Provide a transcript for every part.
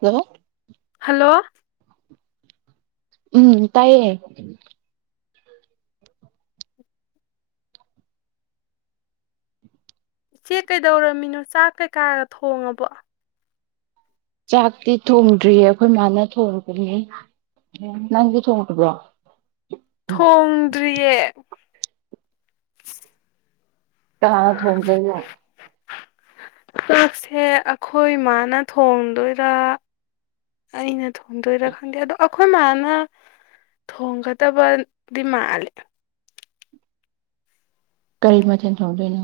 ꯀꯂꯣ ꯍꯜꯂꯣ ꯎꯝ ꯇꯥꯏꯌꯦ ꯏꯆꯦ ꯀꯩꯗꯧꯔꯝꯃꯤꯅꯣ ꯆꯥꯛ ꯀꯩꯀꯥꯒ ꯊꯣꯡꯉꯕꯣ ꯆꯥꯛꯇꯤ ꯊꯣꯡꯗ꯭ꯔꯤꯌꯦ ꯑꯩꯈꯣꯏ ꯃꯥꯅ ꯊꯣꯡꯉꯕꯅꯤ ꯅꯪꯗꯤ ꯊꯣꯡꯕ꯭ꯔꯣ ꯊꯣꯡꯗ꯭ꯔꯤꯌꯦ ꯀꯥ ꯊꯗ ꯄꯥꯛꯁꯦ ꯑꯩꯈꯣꯏ ꯏꯃꯥꯅ ꯊꯣꯡꯗꯣꯏꯔꯥ ꯑꯩꯅ ꯊꯗꯣꯏꯔ ꯈꯗ ꯑꯗꯨꯣ ꯑꯈꯣꯏ ꯊꯣꯡꯒꯗꯕꯗꯤ ꯃꯥꯜꯂꯦ ꯀꯔꯤ ꯃꯊꯅ ꯊꯧꯗꯅꯣ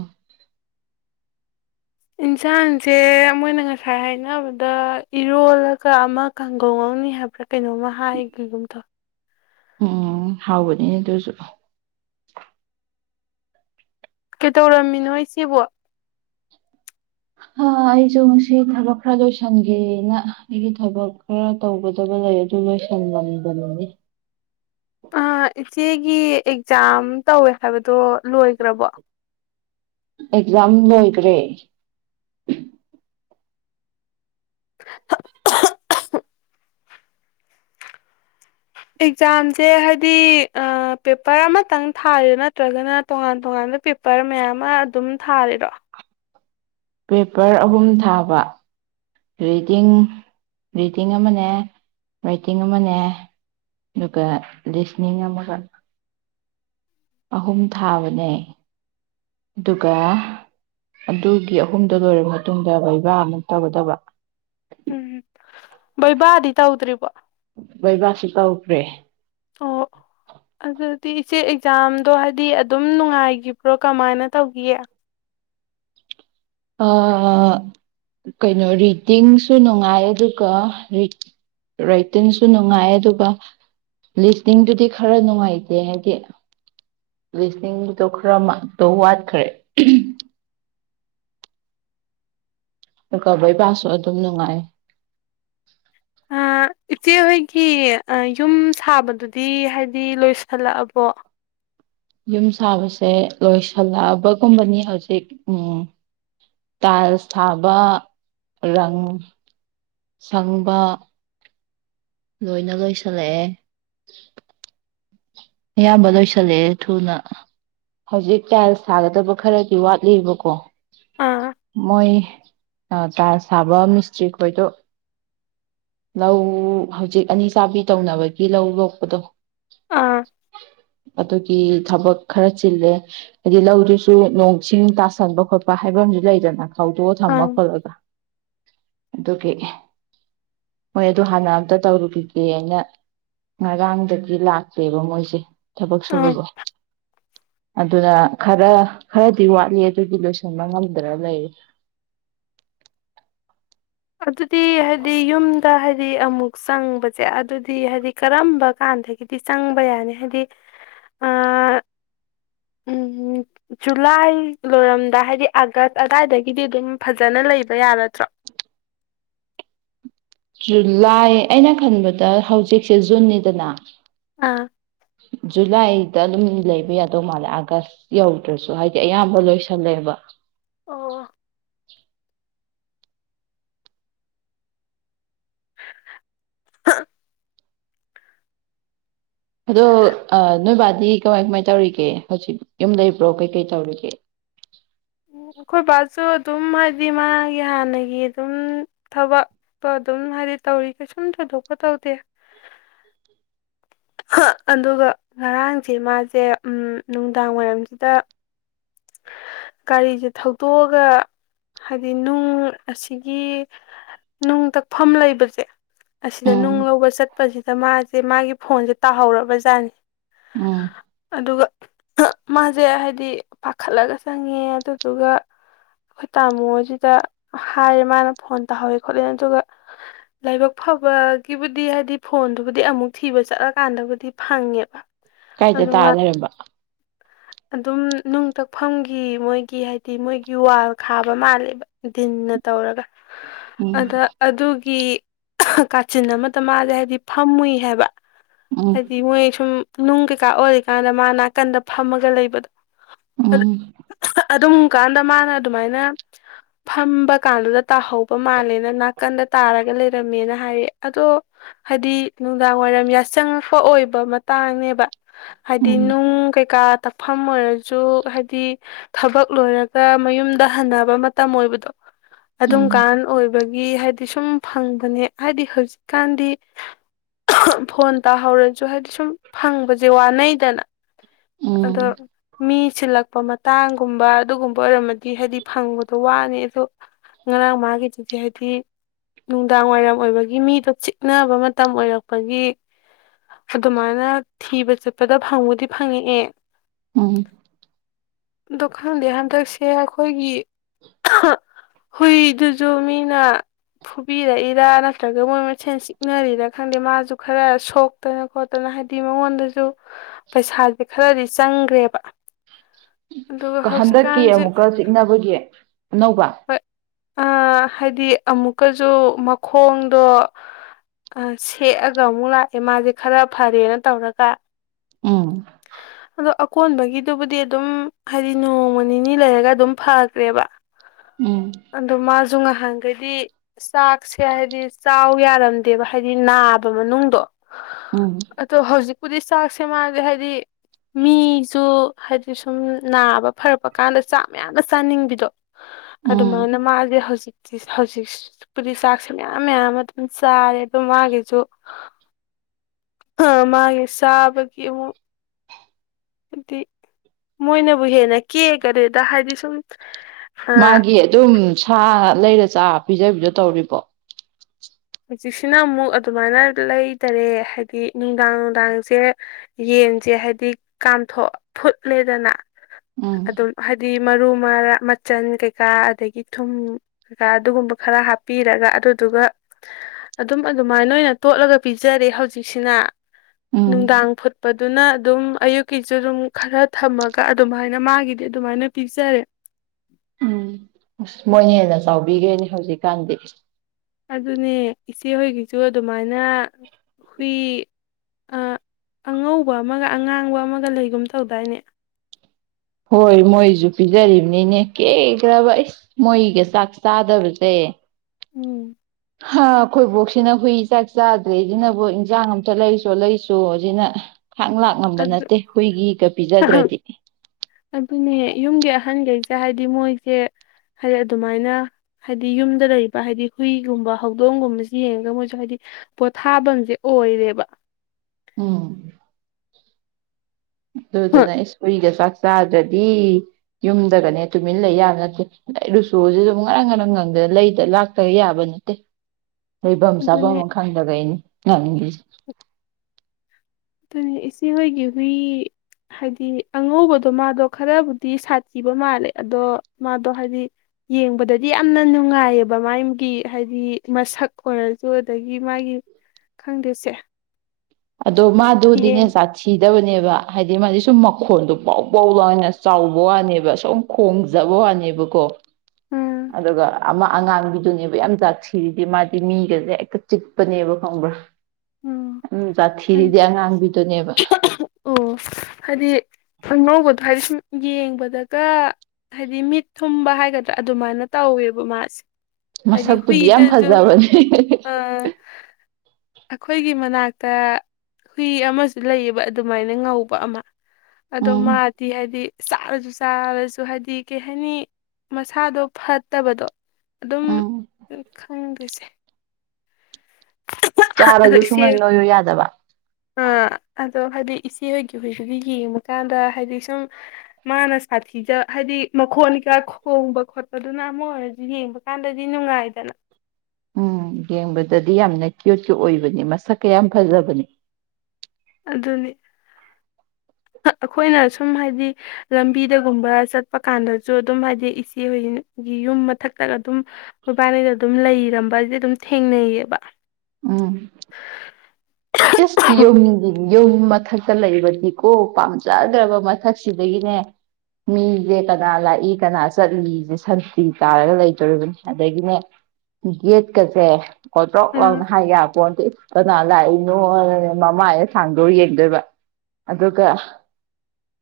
ꯏꯟꯁꯥꯡꯁꯦ ꯃꯣꯏꯅ ꯉꯁꯥꯏ ꯍꯥꯏꯅꯕꯗ ꯏꯔꯣꯜꯂꯒ ꯑꯃ ꯀꯥꯡꯒꯧꯒꯧꯅꯤ ꯍꯥꯏꯕ꯭ꯔꯥ ꯀꯩꯅꯣꯝꯃ ꯍꯥꯏ ꯀꯔꯤꯒꯨꯝꯗꯣ ꯎꯝ ꯍꯥꯎꯅꯤ ꯑꯗꯨꯁꯨ ꯀꯩꯇꯧꯔꯝꯃꯤꯅꯣ ꯁꯤꯕꯣ ꯑꯩꯁꯨ ꯉꯁꯤ ꯊꯕꯛ ꯈꯔ ꯂꯣꯏꯁꯟꯒꯦꯅ ꯑꯩꯒꯤ ꯊꯕꯛ ꯈꯔ ꯇꯧꯒꯗꯕ ꯂꯩ ꯑꯗꯨ ꯂꯣꯏꯁꯜꯂꯝꯕꯅꯤꯅꯦ ꯏꯆꯦꯒꯤ ꯑꯦꯛꯖꯥꯝ ꯇꯧꯋꯦ ꯍꯥꯏꯕꯗꯣ ꯂꯣꯏꯈ꯭ꯔꯕꯣ ꯑꯦꯖꯝ ꯂ ꯑꯣꯏꯈ꯭ꯔꯦ ꯑꯦꯛꯖꯥꯝꯁꯦ ꯍꯥꯏꯗꯤ ꯄꯦꯄꯔ ꯑꯃꯇꯪ ꯊꯥꯔꯤꯦꯣ ꯅꯠꯇ꯭ꯔꯒꯅ ꯇꯣꯉꯥꯟ ꯇꯣꯉꯥꯟꯕ ꯄꯦꯄꯔ ꯃꯌꯥꯝ ꯑꯃ ꯑꯗꯨꯝ ꯊꯥꯔꯤꯗꯣ ꯄꯦꯄꯔ ꯑꯍꯨꯝ ꯊꯥꯕ ꯔꯤꯗꯤꯡ ꯔꯤꯗꯤꯡ ꯑꯃꯅꯦ ꯔꯥꯏꯇꯤꯡ ꯑꯃꯅꯦ ꯑꯗꯨꯒ ꯂꯤꯁꯅꯤꯡ ꯑꯃꯒ ꯑꯍꯨꯝ ꯊꯥꯕꯅꯦ ꯑꯗꯨꯒ ꯑꯗꯨꯒꯤ ꯑꯍꯨꯝꯗ ꯂꯣꯏꯔꯕ ꯃꯇꯨꯡꯗ ꯕꯩꯕꯥ ꯑꯃꯨꯛ ꯇꯧꯒꯗꯕ ꯎꯝ ꯕꯩꯕꯥꯗꯤ ꯇꯧꯗ꯭ꯔꯤꯕꯣ ꯩꯚꯥꯁꯤ ꯇ ꯎ꯭ꯔꯦ ꯑꯣ ꯑꯗꯨ ꯑꯗꯨ ꯏꯆꯦ ꯑꯦꯛꯖꯥꯝꯗꯣ ꯍꯥꯏꯗꯤ ꯑꯗꯨꯝ ꯅꯨꯡꯉꯥꯏꯈꯤꯕ꯭ꯔꯣ ꯀꯃꯥꯏꯅ ꯇꯧꯈꯤꯌꯦ ꯀꯩꯅꯣ ꯔꯤꯗꯤꯡꯁꯨ ꯅꯨꯡꯉꯥꯏ ꯑꯗꯨꯒ ꯔꯥꯏꯇꯤꯡꯁꯨ ꯅꯨꯡꯉꯥꯏ ꯑꯗꯨꯒ ꯂꯤꯁꯅꯤꯡꯗꯨꯗꯤ ꯈꯔ ꯅꯨꯡꯉꯥꯏꯇꯦ ꯍꯥꯏꯗꯤ ꯂꯤꯁꯅꯤꯡꯗꯨꯗꯣ ꯈꯔꯛꯇꯣ ꯋꯥꯠꯈ꯭ꯔꯦ ꯀꯕꯩ ꯄꯥꯁ ꯑꯗꯨꯝ ꯅꯨꯡꯉꯥꯏ ꯏꯆꯦꯍꯣꯏꯒꯤ ꯌꯨꯝ ꯁꯥꯕꯗꯨꯗꯤ ꯍꯥꯏꯗꯤ ꯂꯣꯏꯁꯤꯜꯂꯛꯑꯕꯣ ꯌꯨꯝ ꯁꯥꯕꯁꯦ ꯂꯣꯏꯁꯤꯜꯂꯛꯑꯕꯒꯨꯝꯕꯅꯤ ꯍꯧꯖꯤꯛ ꯇꯥꯏꯜꯁ ꯁꯥꯕ ꯔꯪ ꯁꯪꯕ ꯂꯣꯏꯅ ꯂꯣꯏꯁꯤꯜꯂꯛꯑꯦ ꯑꯌꯥꯝꯕ ꯂꯣꯏꯁꯤꯜꯂꯛꯑꯦ ꯊꯨꯅ ꯍꯧꯖꯤꯛ ꯇꯥꯏꯜ ꯁꯥꯒꯗꯕ ꯈꯔꯗꯤ ꯋꯥꯠꯂꯤꯕꯀꯣ ꯑꯥ ꯃꯣꯏ ꯇꯥꯏꯜ ꯁꯥꯕ ꯃꯤꯁꯇ꯭ꯔꯤꯛ ꯈꯣꯏꯗꯣ ꯂꯧ ꯍꯧꯖꯤꯛ ꯑꯅꯤ ꯆꯕꯤ ꯇꯧꯅꯕꯒꯤ ꯂꯧ ꯂꯣꯛꯄꯗꯣ ꯑꯥ ꯑꯗꯨꯒꯤ ꯊꯕꯛ ꯈꯔ ꯆꯤꯜꯂꯦ ꯍꯥꯏꯗꯤ ꯂꯧꯗꯨꯁꯨ ꯅꯣꯡꯁꯤꯡ ꯇꯥꯁꯟꯕ ꯈꯣꯠꯄ ꯍꯥꯏꯕ ꯑꯝꯨ ꯂꯩꯗꯅ ꯊꯥꯎꯗ ꯊꯝꯃ ꯑꯥ ꯈꯂꯒ ꯑꯗꯨꯗꯨ ꯐꯩ ꯍꯣꯏ ꯑꯗꯨ ꯍꯥꯟꯅ ꯑꯝꯇ ꯇꯧꯔꯨꯈꯤꯒꯦ ꯑꯩꯅ ꯉꯔꯥꯡꯗꯒꯤ ꯂꯥꯛꯇꯦꯕ ꯃꯣꯏꯁꯦ ꯊꯕꯛ ꯑꯥ ꯁꯨꯕꯕꯣ ꯑꯗꯨꯅ ꯈꯔ ꯈꯔꯗꯤ ꯋꯥꯠꯂꯤ ꯑꯗꯨꯗꯤ ꯂꯣꯏꯁꯟꯕ ꯉꯝꯗ꯭ꯔ ꯂꯩ ꯑꯗꯨꯗꯤ ꯍꯥꯏꯗꯤ ꯌꯨꯝꯗ ꯍꯥꯏꯗꯤ ꯑꯃꯨꯛ ꯆꯪꯕꯁꯦ ꯑꯗꯨꯗꯤ ꯍꯥꯏꯗꯤ ꯀꯔꯝꯕ ꯀꯥꯟꯗꯒꯤꯗꯤ ꯆꯪꯕ ꯌꯥꯅꯤ ꯍꯥꯏꯗꯤ ꯎꯝ ꯖꯨꯂꯥꯏ ꯂꯣꯏꯔꯝꯗꯥ ꯍꯥꯏꯗꯤ ꯑꯥꯒꯁ ꯑꯗꯨꯗꯥꯋꯥꯏꯗꯒꯤꯗꯤ ꯑꯗꯨꯝ ꯐꯖꯅ ꯂꯩꯕ ꯌꯥꯒꯠꯇ꯭ꯔꯣ ꯖꯨꯂꯥꯏ ꯑꯩꯅ ꯈꯟꯕꯗ ꯍꯧꯖꯤꯛꯁꯦ ꯖꯨꯟꯅꯤꯗꯅ ꯑꯥ ꯖꯨꯂꯥꯏꯗ ꯑꯗꯨꯝ ꯂꯩꯕ ꯌꯥꯗꯧ ꯃꯥꯜꯂꯦ ꯑꯥꯒꯁ ꯌꯧꯗ꯭ꯔꯁꯨ ꯍꯥꯏꯗꯤ ꯑꯌꯥꯝꯕ ꯂꯣꯏꯁꯜꯂꯦꯕ ꯑꯣ [inaudible] ꯑ ꯑꯗꯣ ꯅꯣꯏꯕꯥꯗꯤ ꯀꯃꯥꯏ ꯀꯃꯥꯏ ꯇꯧꯔꯤꯒꯦ ꯍꯧꯖꯤꯛ ꯌꯨꯝ ꯂꯩꯕ꯭ꯔꯣ ꯀꯩꯀꯩ ꯇꯧꯔꯤꯒꯦ ꯑꯩꯈꯣꯏ ꯕꯥꯁꯨ ꯑꯗꯨꯝ ꯍꯥꯏꯗꯤ ꯃꯥꯒꯤ ꯍꯥꯟꯅꯒꯤ ꯑꯗꯨꯝ ꯊꯕꯛꯇꯣ ꯑꯗꯨꯝ ꯍꯥꯏꯗꯤ ꯇꯧꯔꯤ ꯀꯩꯁꯨꯝ ꯊꯣꯏꯗꯣꯛꯄ ꯇꯧꯗꯦ ꯑꯗꯨꯒ ꯉꯔꯥꯡꯁꯦ ꯃꯥꯁꯦ ꯅꯨꯡꯗꯥꯡ ꯋꯥꯏꯔꯝꯁꯤꯗ ꯒꯥꯔꯤꯁꯦ ꯊꯧꯗꯣꯛꯑꯒ ꯍꯥꯏꯗꯤ ꯅꯨꯡ ꯑꯁꯤꯒꯤ ꯅꯨꯡ ꯇꯛꯐꯝ ꯂꯩꯕꯁꯦ ꯑꯁꯤꯗ ꯎꯝ ꯅꯨꯡ ꯂꯧꯕ ꯆꯠꯄꯁꯤꯗ ꯃꯥꯁꯦ ꯃꯥꯒꯤ ꯐꯣꯟꯁꯦ ꯇꯥꯍꯧꯔꯕꯖꯥꯠꯅꯤ ꯎꯝ ꯑꯗꯨꯒ ꯃꯥꯁꯦ ꯍꯥꯏꯗꯤ ꯄꯥꯈꯠꯂꯒ ꯆꯪꯉꯦ ꯑꯗꯨꯗꯨꯒ ꯑꯩꯈꯣꯏ ꯇꯥꯃꯣ ꯍꯁꯤꯗ ꯍꯥꯏꯔꯦ ꯃꯥꯅ ꯐꯣꯟ ꯇꯥꯍꯧꯋꯦ ꯈꯣꯠꯂꯦ ꯑꯗꯨꯒ ꯂꯥꯏꯕꯛ ꯐꯕꯒꯤꯕꯨꯗꯤ ꯍꯥꯏꯗꯤ ꯐꯣꯟꯗꯨꯕꯨꯗꯤ ꯑꯃꯨꯛ ꯊꯤꯕ ꯆꯠꯂꯀꯥꯟꯗꯕꯨꯗꯤ ꯐꯪꯉꯦꯕ ꯀꯥꯏꯗ ꯑꯗꯣ ꯇꯥ ꯉꯥꯛ ꯂꯩꯔꯝꯕ ꯑꯗꯨꯝ ꯅꯨꯡ ꯇꯛꯐꯝꯒꯤ ꯃꯣꯏꯒꯤ ꯍꯥꯏꯗꯤ ꯃꯣꯏꯒꯤ ꯋꯥꯜ ꯈꯥꯕ ꯃꯥꯜꯂꯦꯕ ꯗꯤꯟꯅ ꯇꯧꯔꯒ ꯎꯝ ꯑꯗ ꯑꯗꯨꯒꯤ ꯀꯥꯆꯤꯟ ꯑꯃꯇ ꯃꯥꯁꯦ ꯍꯥꯏꯕꯗꯤ ꯐꯝꯃꯨꯏ ꯍꯥꯏꯕ ꯎꯝ ꯑꯗꯤ ꯃꯁꯝ ꯅꯨꯡ ꯀꯩꯀꯥ ꯑꯣꯏꯔꯤꯀꯥꯟꯗ ꯃꯥ ꯅꯥꯀꯟꯗ ꯐꯝꯃꯒ ꯂꯩꯕꯗꯣ ꯎꯝ ꯑꯗꯨꯝ ꯀꯥꯟꯗ ꯃꯥꯅ ꯑꯗꯨꯃꯥꯏꯅ ꯐꯝꯕ ꯀꯥꯟꯗꯨꯗ ꯇꯥꯍꯧꯕ ꯃꯥꯜꯂꯦꯅ ꯅꯥꯀꯟꯗ ꯇꯥꯔꯒ ꯂꯩꯔꯝꯃꯦꯅ ꯍꯥꯏꯔ ꯑꯗꯣ ꯍꯥꯏꯗꯤ ꯅꯨꯡꯗꯥꯡ ꯋꯥꯏꯔꯝ ꯌꯥ ꯆꯪꯉꯛꯄ ꯑꯣꯏꯕ ꯃꯇꯥꯡꯅꯦꯕ ꯎꯝ ꯍꯥꯏꯗꯤꯅꯅꯨꯡ ꯀꯩꯀꯥ ꯇꯐꯝ ꯑꯣꯏꯔꯁꯨ ꯁꯨ ꯍꯥꯏꯗꯤ ꯊꯕꯛ ꯂꯣꯏꯔꯒ ꯃꯌꯨꯝꯗ ꯍꯟꯅꯕ ꯃꯇꯝ ꯑꯣꯏꯕꯗꯣ ꯑꯗꯨꯝ ꯎꯝ ꯀꯥꯟ ꯑꯣꯏꯕꯒꯤ ꯒꯤ ꯍꯥꯏꯗꯤ ꯁꯨꯝ ꯐꯪꯕꯅꯦ ꯍꯥꯏꯗꯤ ꯍꯧꯖꯤꯛꯀꯥꯟꯗꯤ ꯐꯣꯟ ꯇꯥꯍꯧꯔꯁꯨ ꯍꯥꯏꯗꯤ ꯁꯨꯝ ꯐꯪꯕꯁꯦ ꯋꯥꯅꯩꯗꯅ ꯎꯝ ꯑꯗ ꯁꯤꯜꯂꯛꯄ ꯃꯇꯥꯡꯒꯨꯝꯕ ꯑꯗꯨꯒꯨꯝꯕ ꯑꯣꯏꯔꯝꯃꯗꯤ ꯍꯥꯏꯗꯤ ꯐꯪꯕꯗꯣ ꯋꯥꯅꯤ ꯑꯗꯣ ꯉꯔꯥꯡ ꯃꯥꯒꯤꯗꯨꯗꯤ ꯍꯥꯏꯗꯤ ꯅꯨꯡꯗꯥꯡ ꯋꯥꯏꯔꯝ ꯑꯣꯏꯕꯒꯤ ꯃꯤꯗꯣ ꯆꯤꯛꯅꯕ ꯃꯇꯝ ꯑꯣꯏꯔꯛꯄꯒꯤ ꯑꯗꯨꯃꯥꯏꯅ ꯊꯤꯕ ꯆꯠꯄꯗ ꯐꯪꯕꯨꯗꯤ ꯐꯪꯉꯛꯑꯦ ꯎꯝ ꯑꯣ ꯈꯪꯗꯦ ꯍꯟꯗꯛꯁꯦ ꯑꯩꯈꯣꯏꯒꯤ ꯑ ꯍꯨꯏꯗꯨꯁꯨ ꯃꯤꯅ ꯐꯨꯕꯤꯔꯛꯏꯔꯥ ꯅꯠꯇ꯭ꯔꯒ ꯃꯣꯏ ꯃꯁꯦꯟ ꯆꯤꯛꯅꯔꯤꯔꯥ ꯈꯪꯗꯦ ꯃꯥꯁꯨ ꯈꯔ ꯁꯣꯛꯇꯅ ꯈꯣꯠꯇꯅ ꯍꯥꯏꯗꯤ ꯃꯉꯣꯟꯗꯁꯨ ꯄꯩꯁꯥꯁꯦ ꯈꯔꯗꯤ ꯆꯪꯈ꯭ꯔꯦꯕ ꯑꯗꯨꯒ ꯍꯟꯗꯛꯀꯤ ꯍꯧꯖꯤꯛꯀꯥꯟꯁꯦ ꯑꯃꯨꯛꯀ ꯆꯤꯛꯅꯕꯒꯤ ꯑꯅꯧꯕ ꯍꯣꯏ ꯍꯥꯏꯗꯤ ꯑꯃꯨꯛꯀꯁꯨ ꯃꯈꯣꯡꯗꯣ ꯁꯦꯠꯑꯒ ꯑꯃꯨꯛ ꯂꯥꯛꯑꯦ ꯃꯥꯁꯦ ꯈꯔ ꯐꯔꯦꯅ ꯇꯧꯔꯒ ꯎꯝ ꯑꯗꯣ ꯑꯀꯣꯟꯕꯒꯤ ꯑꯗꯨꯕꯨꯗꯤ ꯑꯗꯨꯝ ꯍꯥꯏꯗꯤ ꯅꯣꯡꯃ ꯅꯤꯅꯤ ꯂꯩꯔꯒ ꯑꯗꯨꯝ ꯐꯈ꯭ꯔꯦꯕ ꯎꯝ ꯑꯗꯨꯗꯣ ꯃꯥꯖꯣ ꯑꯍꯥꯡꯈꯩ ꯑꯗꯨ ꯆꯥꯛꯁꯦ ꯍꯥꯏꯗꯤ ꯆꯥꯎ ꯌꯥꯔꯒ ꯈꯗꯦꯕ ꯍꯥꯏꯗꯤ ꯅꯥꯕ ꯃꯅꯨꯡꯗꯣ ꯎꯝ ꯑꯗꯣ ꯍꯧꯖꯤꯛꯄꯨꯗꯤ ꯆꯥꯛꯁꯦ ꯃꯥꯁꯦ ꯍꯥꯏꯗꯤ ꯃꯤꯁꯨ ꯍꯥꯏꯗꯤ ꯁꯨꯝ ꯅꯥꯕ ꯐꯔꯛꯄ ꯀꯥꯟꯗ ꯆꯥꯛ ꯃꯌꯥꯝꯅ ꯆꯥꯅꯤꯡꯕꯤꯗꯣ ꯎꯝ ꯑꯗꯨꯃꯥꯏꯅ ꯃꯥꯁꯦ ꯍꯧꯖꯤꯛꯇꯤ ꯍꯧꯖꯤꯛꯄꯨꯗꯤ ꯆꯥꯛꯁꯦ ꯃꯌꯥꯝ ꯃꯌꯥꯝ ꯑꯃ ꯑꯗꯨꯝ ꯆꯥꯔꯦ ꯑꯗ ꯃꯥꯒꯤꯁꯨ ꯑ ꯃꯥꯒꯤꯦ ꯁꯥꯕꯒꯤ ꯍꯥꯏꯗꯤ ꯃꯣꯏꯅꯕꯨ ꯍꯦꯟꯅ ꯀꯦꯒꯔꯗ ꯍꯥꯏꯗꯤ ꯁꯨꯝ ꯑ ꯃꯥꯒꯤ ꯑꯗꯨꯝ ꯁꯥ ꯂꯩꯔ ꯆꯥ ꯄꯤꯖ ꯄꯤꯖ ꯇꯧꯔꯤꯕꯣ ꯍꯧꯖꯤꯛꯁꯤꯅ ꯑꯃꯨꯛ ꯑꯗꯨꯃꯥꯏꯅ ꯂꯩꯇꯔꯦ ꯍꯥꯏꯗꯤ ꯅꯨꯡꯗꯥꯡ ꯅꯨꯡꯗꯥꯡꯁꯦ ꯌꯦꯟꯁꯦ ꯍꯥꯏꯕꯗꯤ ꯀꯥꯝꯊꯣꯛ ꯐꯨꯠꯂꯦꯗꯅ ꯎꯝ ꯑꯣ ꯍꯥꯏꯗꯤ ꯃꯔꯨ ꯃꯔꯥꯡ ꯃꯆꯟ ꯀꯩꯀꯥ ꯑꯗꯒꯤ ꯊꯨꯝ ꯀꯩꯀꯥ ꯑꯗꯨꯒꯨꯝꯕ ꯈꯔ ꯍꯥꯞꯄꯤꯔꯒ ꯑꯗꯨꯗꯨꯒ ꯑꯗꯨꯝ ꯑꯗꯨꯃꯥꯏꯅ ꯑꯣꯏꯅ ꯇꯣꯠꯂꯒ ꯄꯤꯖꯔꯦ ꯍꯧꯖꯤꯛꯁꯤꯅ ꯎꯝ ꯅꯨꯡꯗꯥꯡ ꯐꯨꯠꯄꯗꯨꯅ ꯑꯗꯨꯝ ꯑꯌꯨꯛꯀꯤꯁꯨ ꯑꯗꯨꯝ ꯈꯔ ꯊꯝꯃꯒ ꯑꯗꯨꯃꯥꯏꯅ ꯃꯥꯒꯤꯗꯤ ꯑꯗꯨꯃꯥꯏꯅ ꯄꯤꯖꯔꯦ ꯑꯁ ꯃꯣꯏꯅ ꯍꯦꯟꯅ ꯆꯥꯎꯕꯤꯒꯦꯅꯦ ꯍꯧꯖꯤꯛꯀꯥꯟꯗꯤ ꯑꯗꯨꯅꯦ ꯏꯆꯦ ꯍꯣꯏꯒꯤꯁꯨ ꯑꯗꯨꯃꯥꯏꯅ ꯍꯨꯏ ꯑꯉꯧꯕ ꯑꯃꯒ ꯑꯉꯥꯡꯕ ꯑꯃꯒ ꯂꯩꯒꯨꯝ ꯇꯧꯗꯥꯏꯅꯦ ꯍꯣꯏ ꯃꯣꯏꯁꯨ ꯄꯤꯖꯔꯤꯕꯅꯤꯅꯦ ꯀꯦꯈ꯭ꯔꯕ ꯑꯩꯁ ꯃꯣꯏꯒ ꯆꯥꯛ ꯆꯥꯗꯕꯁꯦ ꯎꯝ ꯍꯥ ꯈꯣꯏꯕꯣꯛꯁꯤꯅ ꯍꯨꯏ ꯆꯥꯛ ꯆꯥꯗ꯭ꯔꯦꯁꯤꯅꯕꯨ ꯏꯟꯖꯥꯡ ꯑꯝꯇ ꯂꯩꯁꯨꯣ ꯂꯩꯁꯨ ꯁꯤꯅ ꯊꯥꯡ ꯂꯥꯛꯂꯝꯝꯕ ꯑꯗꯨ ꯅꯠꯇꯦ ꯍꯨꯏꯒꯤꯒ ꯄꯤꯖꯗ꯭ꯔꯗꯤ ꯁꯦ ꯍꯥꯏꯗꯤ ꯃꯣꯏꯁꯦ ꯍꯥꯏꯗꯤ ꯑꯗꯨꯃꯥꯏꯅ ꯍꯥꯏꯗꯤ ꯌꯨꯝꯗ ꯂꯩꯕ ꯍꯥꯏꯗꯤ ꯍꯨꯏꯒꯨꯝꯕ ꯍꯧꯗꯣꯡꯒꯨꯝꯕꯁꯤ ꯌꯦꯡꯉꯒ ꯃꯣꯏꯁꯨ ꯍꯥꯏꯗꯤ ꯄꯣꯊꯥꯐꯝꯁꯦ ꯑꯣꯏꯔꯦꯕ ꯎꯝ ꯑꯗꯨ ꯑꯗꯨꯗꯁꯣꯒ ꯁꯥ ꯥꯛ ꯆꯥꯗ꯭ꯔꯗꯤ ꯌꯨꯝꯗꯒꯅꯦ ꯇꯨꯃꯤꯟ ꯂꯩ ꯌꯥꯝꯕ ꯅꯠꯇꯦꯗ ꯂꯨꯁꯨꯁꯤ ꯑꯗꯨꯝ ꯉꯔꯥꯡ ꯉꯔꯥꯡ ꯉꯪꯗꯅ ꯂꯩꯗ ꯂꯥꯛꯇꯕ ꯌꯥꯕ ꯅꯠꯇꯦ ꯂꯩꯐꯝ ꯆꯥꯐꯝ ꯑꯗꯨꯅꯦ ꯑꯃ ꯈꯪꯗꯒꯩꯅꯤ ꯉꯥꯡꯅꯤꯡꯉꯁꯦ ꯑꯗꯨꯅꯦ ꯏꯆꯦ ꯍꯣꯏꯒꯤ ꯍꯨꯏ ꯍꯥꯏꯗꯤ ꯑꯉꯧꯕꯗꯣ ꯃꯥꯗꯣ ꯈꯔꯕꯨꯗꯤ ꯁꯥꯊꯤꯕ ꯃꯥꯜꯂꯦ ꯑꯗꯣ ꯃꯥꯗꯣ ꯍꯥꯏꯗꯤ ꯌꯦꯡꯕꯗꯗꯤ ꯌꯥꯝꯅ ꯅꯨꯡꯉꯥꯏꯌꯦꯕ ꯃꯥꯒꯤ ꯍꯥꯏꯗꯤ ꯃꯁꯛ ꯑꯣꯏꯔꯁꯨ ꯑꯗꯒꯤ ꯃꯥꯒꯤ ꯈꯪꯗꯦꯁꯦ [inaudible] ꯑꯗꯣ ꯃꯥꯗꯨꯗꯤꯅꯦ ꯌꯦꯡ ꯁꯥꯁꯤꯤ ꯍꯥꯏꯗꯕꯅꯦꯕ ꯍꯥꯏꯗꯤ ꯃꯥꯗꯤ ꯁꯨꯝ ꯃꯈꯣꯟꯗꯣ ꯄꯥꯎ ꯄꯥꯎ ꯂꯥꯎꯅ ꯆꯥꯎꯕ ꯋꯥꯅꯦꯕ ꯁꯨꯝ ꯈꯣꯡꯖꯕ ꯋꯥꯅꯦꯕꯀꯣ ꯎꯝ ꯑꯗꯨꯒ ꯑꯃ ꯑꯉꯥꯡꯒꯤꯗꯨꯅꯦꯕ ꯌꯥꯝ ꯆꯥꯛ ꯊꯔꯤꯗꯤ ꯃꯥꯗꯤ ꯃꯤꯒꯁꯦ ꯍꯦꯛꯇ ꯆꯤꯛꯄꯅꯦꯕ ꯈꯪꯕ꯭ꯔꯥ ꯎꯝ ꯍꯥꯏꯗꯤ ꯖꯥꯊꯤꯔꯤꯗꯤ ꯑꯉꯥꯡꯕꯤꯗꯨꯅꯦꯕ ꯑꯣ ꯍꯥꯏꯗꯤ ꯑꯅꯧꯕꯗꯣ ꯍꯥꯏꯗꯤ ꯁꯨꯝ ꯌꯦꯡꯕꯗꯒ ꯍꯥꯏꯗꯤ ꯃꯤꯠ ꯊꯨꯝꯕ ꯍꯥꯏꯒꯗ꯭ꯔꯥ ꯑꯗꯨꯃꯥꯏꯅ ꯇꯧꯋꯦꯕ ꯃꯥꯁꯦ ꯍꯥꯏꯗꯤ ꯃꯁꯛꯄꯨꯗꯤ ꯌꯥꯝ ꯍꯨꯏꯗꯁꯨ ꯐꯖꯕꯅꯦ ꯑꯩꯈꯣꯏꯒꯤ ꯃꯅꯥꯛꯇ ꯍꯨꯏ ꯑꯃꯁꯨ ꯂꯩꯌꯦꯕ ꯑꯗꯨꯃꯥꯏꯅ ꯉꯧꯕ ꯑꯃ ꯑꯗꯣ ꯎꯝ ꯃꯥꯗꯤꯤ ꯍꯥꯏꯗꯤ ꯆꯥꯔꯁꯨ ꯆꯥꯔꯁꯨ ꯍꯥꯏꯗꯤ ꯀꯩ ꯍꯥꯏꯅꯤ ꯃꯁꯥꯗꯣ ꯐꯠꯇꯕꯗꯣ ꯑꯗꯨꯝ ꯎꯝ ꯈꯪꯗꯣꯏꯁꯦ ꯑꯗꯣ ꯆꯥꯔꯁꯨ ꯏꯆꯦ ꯁꯨꯡꯉꯩ ꯅꯣꯏꯌꯨ ꯌꯥꯗꯕ ꯑꯥ ꯑꯗꯣ ꯍꯥꯏꯗꯤ ꯏꯆꯦ ꯍꯣꯏꯒꯤ ꯍꯣꯏꯁꯨꯁꯨ ꯌꯦꯡꯕ ꯀꯥꯟꯗ ꯍꯥꯏꯗꯤ ꯁꯨꯝ ꯃꯥꯅ ꯁꯥꯊꯤꯗ ꯍꯥꯏꯗꯤ ꯃꯈꯣꯠꯅꯤꯀꯥ ꯈꯣꯡꯕ ꯈꯣꯠꯄꯗꯨꯅ ꯑꯃ ꯑꯣꯏꯔꯁꯨ ꯌꯦꯡꯕ ꯀꯥꯟꯗꯗꯤ ꯅꯨꯡꯉꯥꯏꯗꯅ ꯎꯝ ꯌꯦꯡꯕꯗꯗꯤ ꯌꯥꯝꯅ ꯀ꯭ꯌꯨꯠꯀꯤ ꯑꯣꯏꯕꯅꯦ ꯃꯁꯛꯀ ꯌꯥꯝ ꯐꯖꯕꯅꯤ ꯑꯗꯨꯅꯤ ꯑꯩꯈꯣꯏꯅ ꯁꯨꯝ ꯍꯥꯏꯗꯤ ꯂꯝꯕꯤꯗꯒꯨꯝꯕ ꯆꯠꯄ ꯀꯥꯟꯗꯁꯨ ꯑꯗꯨꯝ ꯍꯥꯏꯗꯤ ꯏꯆꯦ ꯍꯣꯏꯒꯤ ꯌꯨꯝ ꯃꯊꯛꯇꯒ ꯑꯗꯨꯝ ꯃꯕꯥꯏꯉꯩꯗ ꯑꯗꯨꯝ ꯂꯩꯔꯝꯕꯁꯦ ꯑꯗꯨꯝ ꯊꯦꯡꯅꯩꯌꯦꯕ ꯎꯝ ꯇꯁ ꯌꯣ ꯌꯨꯝ ꯃꯊꯛꯇ ꯂꯩꯕꯅꯤꯀꯣ ꯄꯥꯝꯖꯗ꯭ꯔꯕ ꯃꯊꯛꯁꯤꯗꯒꯤꯅꯦ ꯃꯤꯁꯦ ꯀꯅꯥ ꯂꯥꯛꯏ ꯀꯅꯥ ꯆꯠꯂꯤꯁꯦ ꯁꯟꯇꯤ ꯇꯥꯔꯒ ꯂꯩꯗꯣꯔꯤꯕꯅꯤ ꯑꯗꯒꯤꯅꯦ ꯒꯦꯠꯀꯁꯦ ꯍꯣꯏ ꯇ꯭ꯔꯣ ꯎꯝ ꯂꯥꯎꯅ ꯍꯥꯏ ꯌꯥ ꯀꯣꯟ ꯅꯒ ꯃꯃꯥꯌꯦ ꯁꯥꯡꯗꯧ ꯌꯦꯡꯗꯣꯏꯕ ꯑꯗꯨꯒ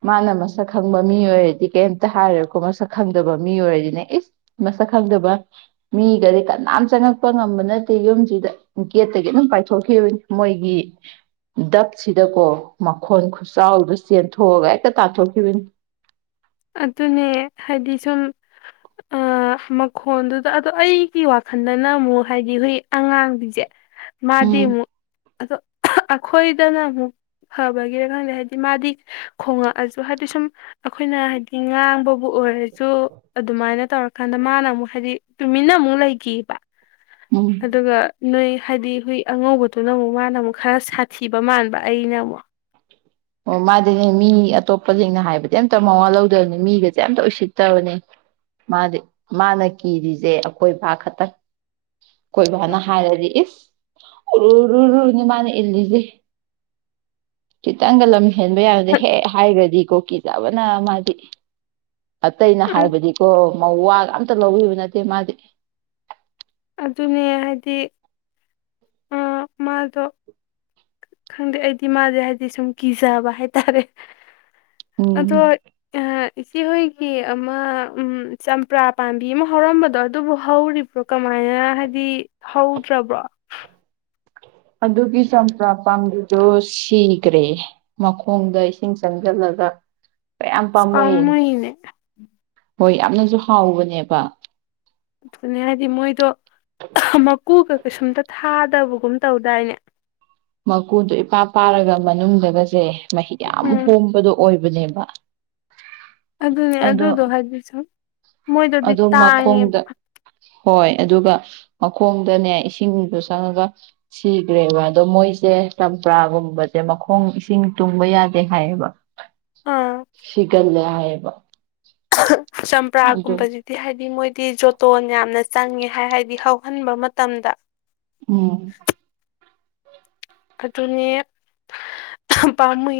ꯃꯥꯅ ꯃꯁꯛ ꯈꯪꯕ ꯃꯤ ꯑꯣꯏꯔꯗꯤ ꯀꯩꯝꯇ ꯍꯥꯏꯔꯦꯀꯣ ꯃꯁꯛ ꯈꯪꯗꯕ ꯃꯤ ꯑꯣꯏꯔꯗꯤꯅꯦ ꯏꯁ ꯃꯁꯛ ꯈꯪꯗꯕ ꯃꯤꯒꯗꯤ ꯀꯅꯥꯝ ꯆꯪꯉꯛꯄ ꯉꯝꯕ ꯅꯠꯇꯦ ꯌꯨꯝꯁꯤꯗ ꯒꯦꯠꯇꯒꯤ ꯑꯗꯨꯝ ꯄꯥꯏꯊꯣꯛꯈꯤꯕꯅꯤ ꯃꯣꯏꯒꯤ ꯗꯛꯁꯤꯗꯀꯣ ꯃꯈꯣꯟ ꯈꯨꯆꯥꯎꯗ ꯆꯦꯟꯊꯣꯛꯑꯒ ꯍꯦꯛꯇ ꯇꯥꯊꯣꯛꯈꯤꯕꯅꯤ ꯑꯗꯨꯅꯦ ꯍꯥꯏꯗꯤ ꯁꯨꯝ ꯑ ꯃꯈꯣꯟꯗꯨꯗ ꯑꯗꯣ ꯑꯩꯒꯤ ꯋꯥꯈꯜꯗꯅ ꯑꯃꯨꯛ ꯍꯥꯏꯗꯤ ꯍꯈꯣꯏ ꯑꯉꯥꯡꯁꯤꯡꯁꯦ ꯎꯝ ꯃꯥꯗꯤꯃꯨ ꯑꯗꯣ ꯑꯩꯈꯣꯏꯗꯅ ꯑꯃꯨꯛ ꯐꯕꯒꯤꯔꯥ ꯈꯪꯗꯦ ꯍꯥꯏꯗꯤ ꯃꯥꯗꯤ ꯈꯣꯡꯉꯛꯑꯁꯨ ꯍꯥꯏꯗꯤ ꯁꯨꯝ ꯑꯩꯈꯣꯏꯅ ꯍꯥꯏꯗꯤ ꯊꯤꯉꯥꯡ ꯕꯨ ꯑꯣꯏꯔꯁꯨ ꯑꯗꯨꯃꯥꯏꯅ ꯇꯧꯔꯀꯥꯟꯗ ꯃꯥꯅ ꯑꯃꯨꯛ ꯍꯥꯏꯗꯤ ꯇꯨꯃꯤꯅ ꯃꯨ ꯂ ꯂꯩ ꯀ ꯄꯥ ꯎꯝ ꯑꯗꯨꯒ ꯅꯣꯏ ꯍꯥꯏꯗꯤ ꯍꯨꯏ ꯑꯉꯧꯕꯗꯨꯅ ꯑꯃꯨꯛ ꯃꯥꯅ ꯑꯃꯨꯛ ꯈꯔ ꯁꯥꯊꯤꯕ ꯃꯥꯟꯕ ꯑꯩꯅ ꯑꯃꯨꯛ ꯑꯣ ꯃꯥꯗꯤꯅꯦ ꯃꯤ ꯑꯇꯣꯞꯄꯁꯤꯡꯅ ꯍꯥꯏꯕꯗꯤ ꯑꯝꯇ ꯃꯋꯥ ꯂꯧꯗꯕꯅꯤ ꯃꯤꯒꯁꯦ ꯑꯝꯇ ꯎꯁꯤꯠꯇꯕꯅꯦ ꯃꯥꯗꯤ ꯃꯥꯅ ꯀꯤꯔꯤꯁꯦ ꯑꯩꯈꯣꯏ ꯏꯕ ꯈꯛꯇꯪ ꯀꯣꯏꯕꯅ ꯍꯥꯏꯔꯗꯤ ꯏꯁ ꯎꯔꯔꯅꯤ ꯃꯥꯅꯦ ꯏꯜꯁꯤꯦ ꯈꯤꯇꯪꯒ ꯂꯝ ꯍꯦꯟꯕ ꯌꯥꯕꯗ ꯍꯦꯛ ꯍꯥꯏꯈ꯭ꯔꯗꯤ ꯀꯣꯀꯤ ꯆꯥꯕꯅ ꯃꯥꯗꯤ ꯑꯇꯩ ꯑꯩꯅ ꯍꯥꯏꯕꯗꯤꯀꯣ ꯃꯧ ꯋꯥ ꯑꯝꯇ ꯂꯧꯕꯤꯕ ꯅꯠꯇꯦ ꯃꯥꯗꯤ ꯑꯗꯨꯅꯦ ꯍꯥꯏꯗꯤ ꯃꯥꯗꯣ ꯈꯪꯗꯦ ꯑꯩꯗꯤ ꯃꯥꯁꯦ ꯍꯥꯏꯕꯗꯤ ꯁꯨꯝ ꯀꯤꯖꯕ ꯍꯥꯏ ꯇꯔꯦ ꯎꯝ ꯑꯗꯣ ꯑ ꯏꯆꯦꯍꯣꯏꯒꯤ ꯑꯃ ꯎ ꯆꯝꯄ꯭ꯔꯥ ꯄꯥꯝꯕꯤ ꯑꯃ ꯍꯧꯔꯝꯕꯗꯣ ꯑꯗꯨꯕꯨ ꯍꯧꯔꯤꯕ꯭ꯔꯣ ꯀꯃꯥꯏꯅ ꯍꯥꯏꯗꯤ ꯍꯧꯗ꯭ꯔꯕ꯭ꯔꯣ ꯑꯗꯨꯒꯤ ꯆꯝꯄ꯭ꯔꯥ ꯄꯥꯝꯕꯤꯗꯣ ꯁꯤꯈ꯭ꯔꯦ ꯃꯈꯣꯡꯗ ꯏꯁꯤꯡ ꯆꯪꯁꯤꯜꯂꯒ ꯀꯌꯥꯝ ꯄꯥꯝꯃꯨꯏ ꯄꯝꯃꯨꯣꯌꯅꯦ ꯍꯣꯏ ꯌꯥꯝꯅꯁꯨ ꯍꯥꯎꯕꯅꯦꯕ ꯅꯦ ꯍꯥꯏꯗꯤ ꯃꯣꯏꯗꯨꯣ ꯛ ꯀꯨꯀ ꯀꯩꯁꯨꯝꯇ ꯊꯥꯗꯕꯒꯨꯝ ꯇꯧꯗꯥꯏꯅꯦ ꯃꯀꯨꯗꯨꯣ ꯏꯄꯥ ꯄꯥꯔꯒ ꯃꯅꯨꯡꯗꯒꯁꯦ ꯃꯍꯤ ꯌꯥꯝ ꯎꯝ ꯍꯣꯡꯕꯗꯣ ꯑꯣꯏꯕꯅꯦꯕ ꯋꯥ ꯑꯗꯨꯅꯦ ꯑꯗꯨꯗꯣ ꯍꯥꯏꯗꯤ ꯁꯨꯝ ꯃꯣꯏꯗꯗꯤ ꯑꯗꯣ ꯇꯥꯏꯌꯦꯕ ꯃꯈꯣꯡꯗ ꯍꯣꯏ ꯑꯗꯨꯒ ꯃꯈꯣꯡꯗꯅꯦ ꯏꯁꯤꯡꯗ ꯆꯪꯉꯒ ꯁꯤꯈ꯭ꯔꯦꯕ ꯑꯗꯣ ꯃꯣꯏꯁꯦ ꯆꯝꯄ꯭ꯔꯥꯒꯨꯝꯕꯁꯦ ꯃꯈꯣꯡ ꯏꯁꯤꯡ ꯇꯨꯡꯕ ꯌꯥꯗꯦ ꯍꯥꯏꯌꯦꯕ ꯑꯥ ꯁꯤꯒꯂꯦ ꯍꯥꯏ ꯕ [inaudible] ꯆꯝꯄ꯭ꯔꯥꯒꯨꯝꯕꯁꯤꯗꯤ ꯍꯥꯏꯗꯤ ꯃꯣꯏ ꯗꯤ ꯖꯣꯇꯣꯟ ꯌꯥꯝꯅ ꯆꯪꯉꯦ ꯍꯥꯏ ꯍꯥꯏꯔꯗꯤ ꯍꯧꯍꯟꯕ ꯃꯇꯝꯗ ꯎꯝ ꯑꯗꯨ ꯑꯗꯨꯅꯤ ꯄ ꯃꯣꯏ